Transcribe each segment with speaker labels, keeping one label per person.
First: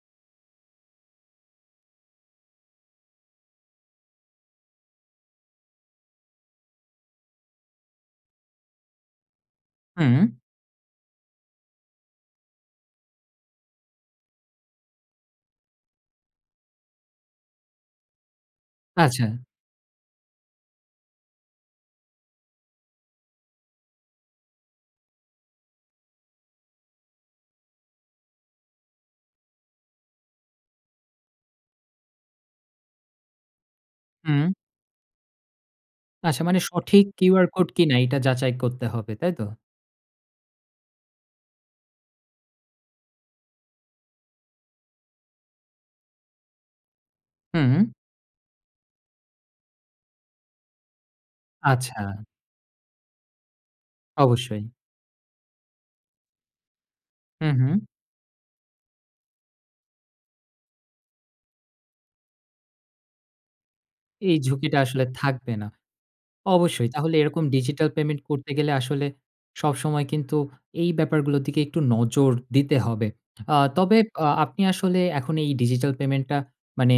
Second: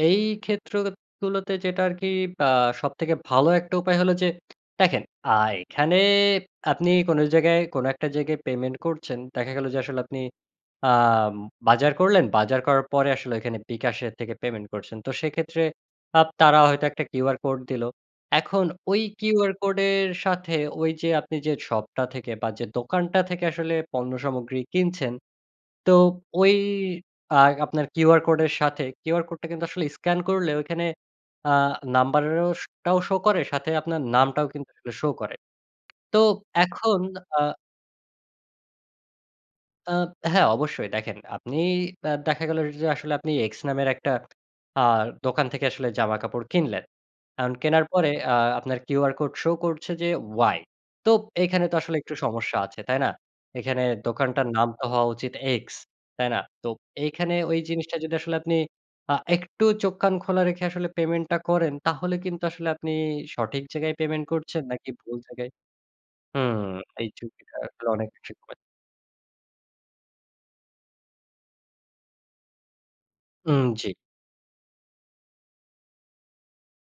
Speaker 1: এই ক্ষেত্রগুলোতে যেটা আরকি আ সবথেকে ভালো একটা উপায় হলো যে দেখেন আ এখানে আপনি কোন জায়গায় কোন একটা জায়গায় পেমেন্ট করছেন। দেখা গেল যে আসলে আপনি
Speaker 2: উম
Speaker 1: আম বাজার করলেন, বাজার করার পরে আসলে এখানে বিকাশের থেকে পেমেন্ট করছেন। তো সেক্ষেত্রে আপ তারা হয়তো একটা QR Code দিলো। এখন ওই
Speaker 2: আচ্ছা।
Speaker 1: QR Code এর সাথে ওই যে আপনি যে শপটা থেকে বা যে দোকানটা থেকে আসলে পণ্য সামগ্রী কিনছেন, তো ওই আ আপনার QR Code এর সাথে QR Code টা কিন্তু আসলে স্ক্যান করলে ঐখানে আ নাম্বারেরও স টাও show করে সাথে আপনার নামটাও
Speaker 2: উম
Speaker 1: কিন্তু আসলে show করে। তো
Speaker 2: আচ্ছা মানে
Speaker 1: এখন
Speaker 2: সঠিক
Speaker 1: আ
Speaker 2: QR Code কিনা এটা যাচাই করতে হবে, তাই তো?
Speaker 1: আ হ্যাঁ অবশ্যই দেখেন। আপনি আ দেখা গেল যে আসলে আপনি এক্স নামের একটা আ দোকান থেকে আসলে জামাকাপড় কিনলেন। এখন
Speaker 2: হুম।
Speaker 1: কেনার পরে আ আপনার QR Code show করছে যে ওয়াই। তোপ এখানে তো আসলে একটু
Speaker 2: আচ্ছা।
Speaker 1: সমস্যা আছে, তাই না? এখানে দোকানটার নাম
Speaker 2: অবশ্যই।
Speaker 1: তো হওয়া উচিত এক্স, তাই না? তো এইখানে
Speaker 2: হু,
Speaker 1: ওই
Speaker 2: হু।
Speaker 1: জিনিসটা যদি আসলে আপনি আ একটু চোখ-কান খোলা রেখে আসলে পেমেন্টটা করেন তাহলে কিন্তু আসলে আপনি সঠিক জায়গায় পেমেন্ট
Speaker 2: এই
Speaker 1: করছেন
Speaker 2: ঝুঁকিটা
Speaker 1: নাকি
Speaker 2: আসলে
Speaker 1: ভুল জায়গায়?
Speaker 2: থাকবে না।
Speaker 1: হুম
Speaker 2: অবশ্যই
Speaker 1: এই
Speaker 2: তাহলে এরকম
Speaker 1: চুক্তিটা
Speaker 2: ডিজিটাল
Speaker 1: আসলে অনেক
Speaker 2: পেমেন্ট
Speaker 1: বেশি।
Speaker 2: করতে
Speaker 1: [unintelligible]
Speaker 2: গেলে আসলে সবসময় কিন্তু এই ব্যাপার গুলোর দিকে একটু নজর দিতে হবে। আ
Speaker 1: উম জ্বী।
Speaker 2: তবে আপনি আসলে এখন এই ডিজিটাল পেমেন্টটা মানে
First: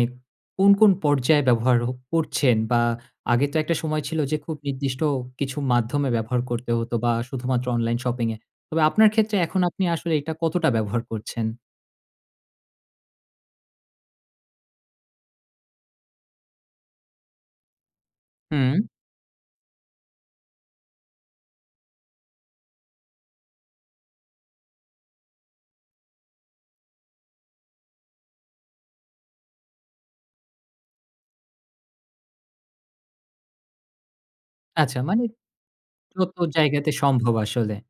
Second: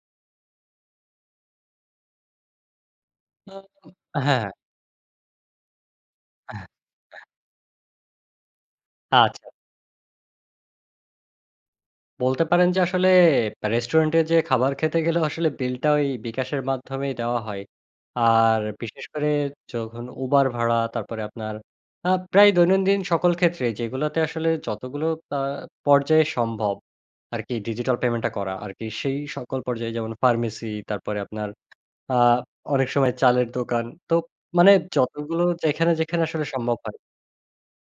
Speaker 2: কোন, কোন পর্যায়ে ব্যবহার ও করছেন বা আগে তো
Speaker 1: হ্যাঁ,
Speaker 2: একটা সময় ছিল যে
Speaker 1: হ্যাঁ।
Speaker 2: খুব নির্দিষ্ট কিছু মাধ্যমে ব্যবহার
Speaker 1: অ্যাহ
Speaker 2: করতে হতো বা
Speaker 1: অ্যা
Speaker 2: শুধুমাত্র অনলাইন শপিং এ। তবে আপনার ক্ষেত্রে
Speaker 1: আচ্ছা।
Speaker 2: এখন আপনি আসলে এটা কতটা ব্যবহার করছেন?
Speaker 1: বলতে পারেন যে আসলে ব্যা রেস্টুরেন্টে যে খাবার খেতে গেলেও আসলে বিলটা ওই bKash এর মাধ্যমেই দেওয়া হয়। আর
Speaker 2: হু।
Speaker 1: বিশেষ করে যখন Uber ভাড়া তারপরে আপনার আ প্রায় দৈনন্দিন সকল ক্ষেত্রে যেগুলোতে আসলে যতগুলো আ পর্যায় সম্ভব আরকি ডিজিটাল পেমেন্টটা করা আরকি। সেই সকল পর্যায়ে যেমন ফার্মেসি তারপরে আপনার আ অনেক সময় চালের দোকান তোপ মানে
Speaker 2: আচ্ছা মানে
Speaker 1: যতগুলো যেখানে, যেখানে
Speaker 2: যত
Speaker 1: আসলে সম্ভব
Speaker 2: জায়গাতে
Speaker 1: হয়।
Speaker 2: সম্ভব আসলে?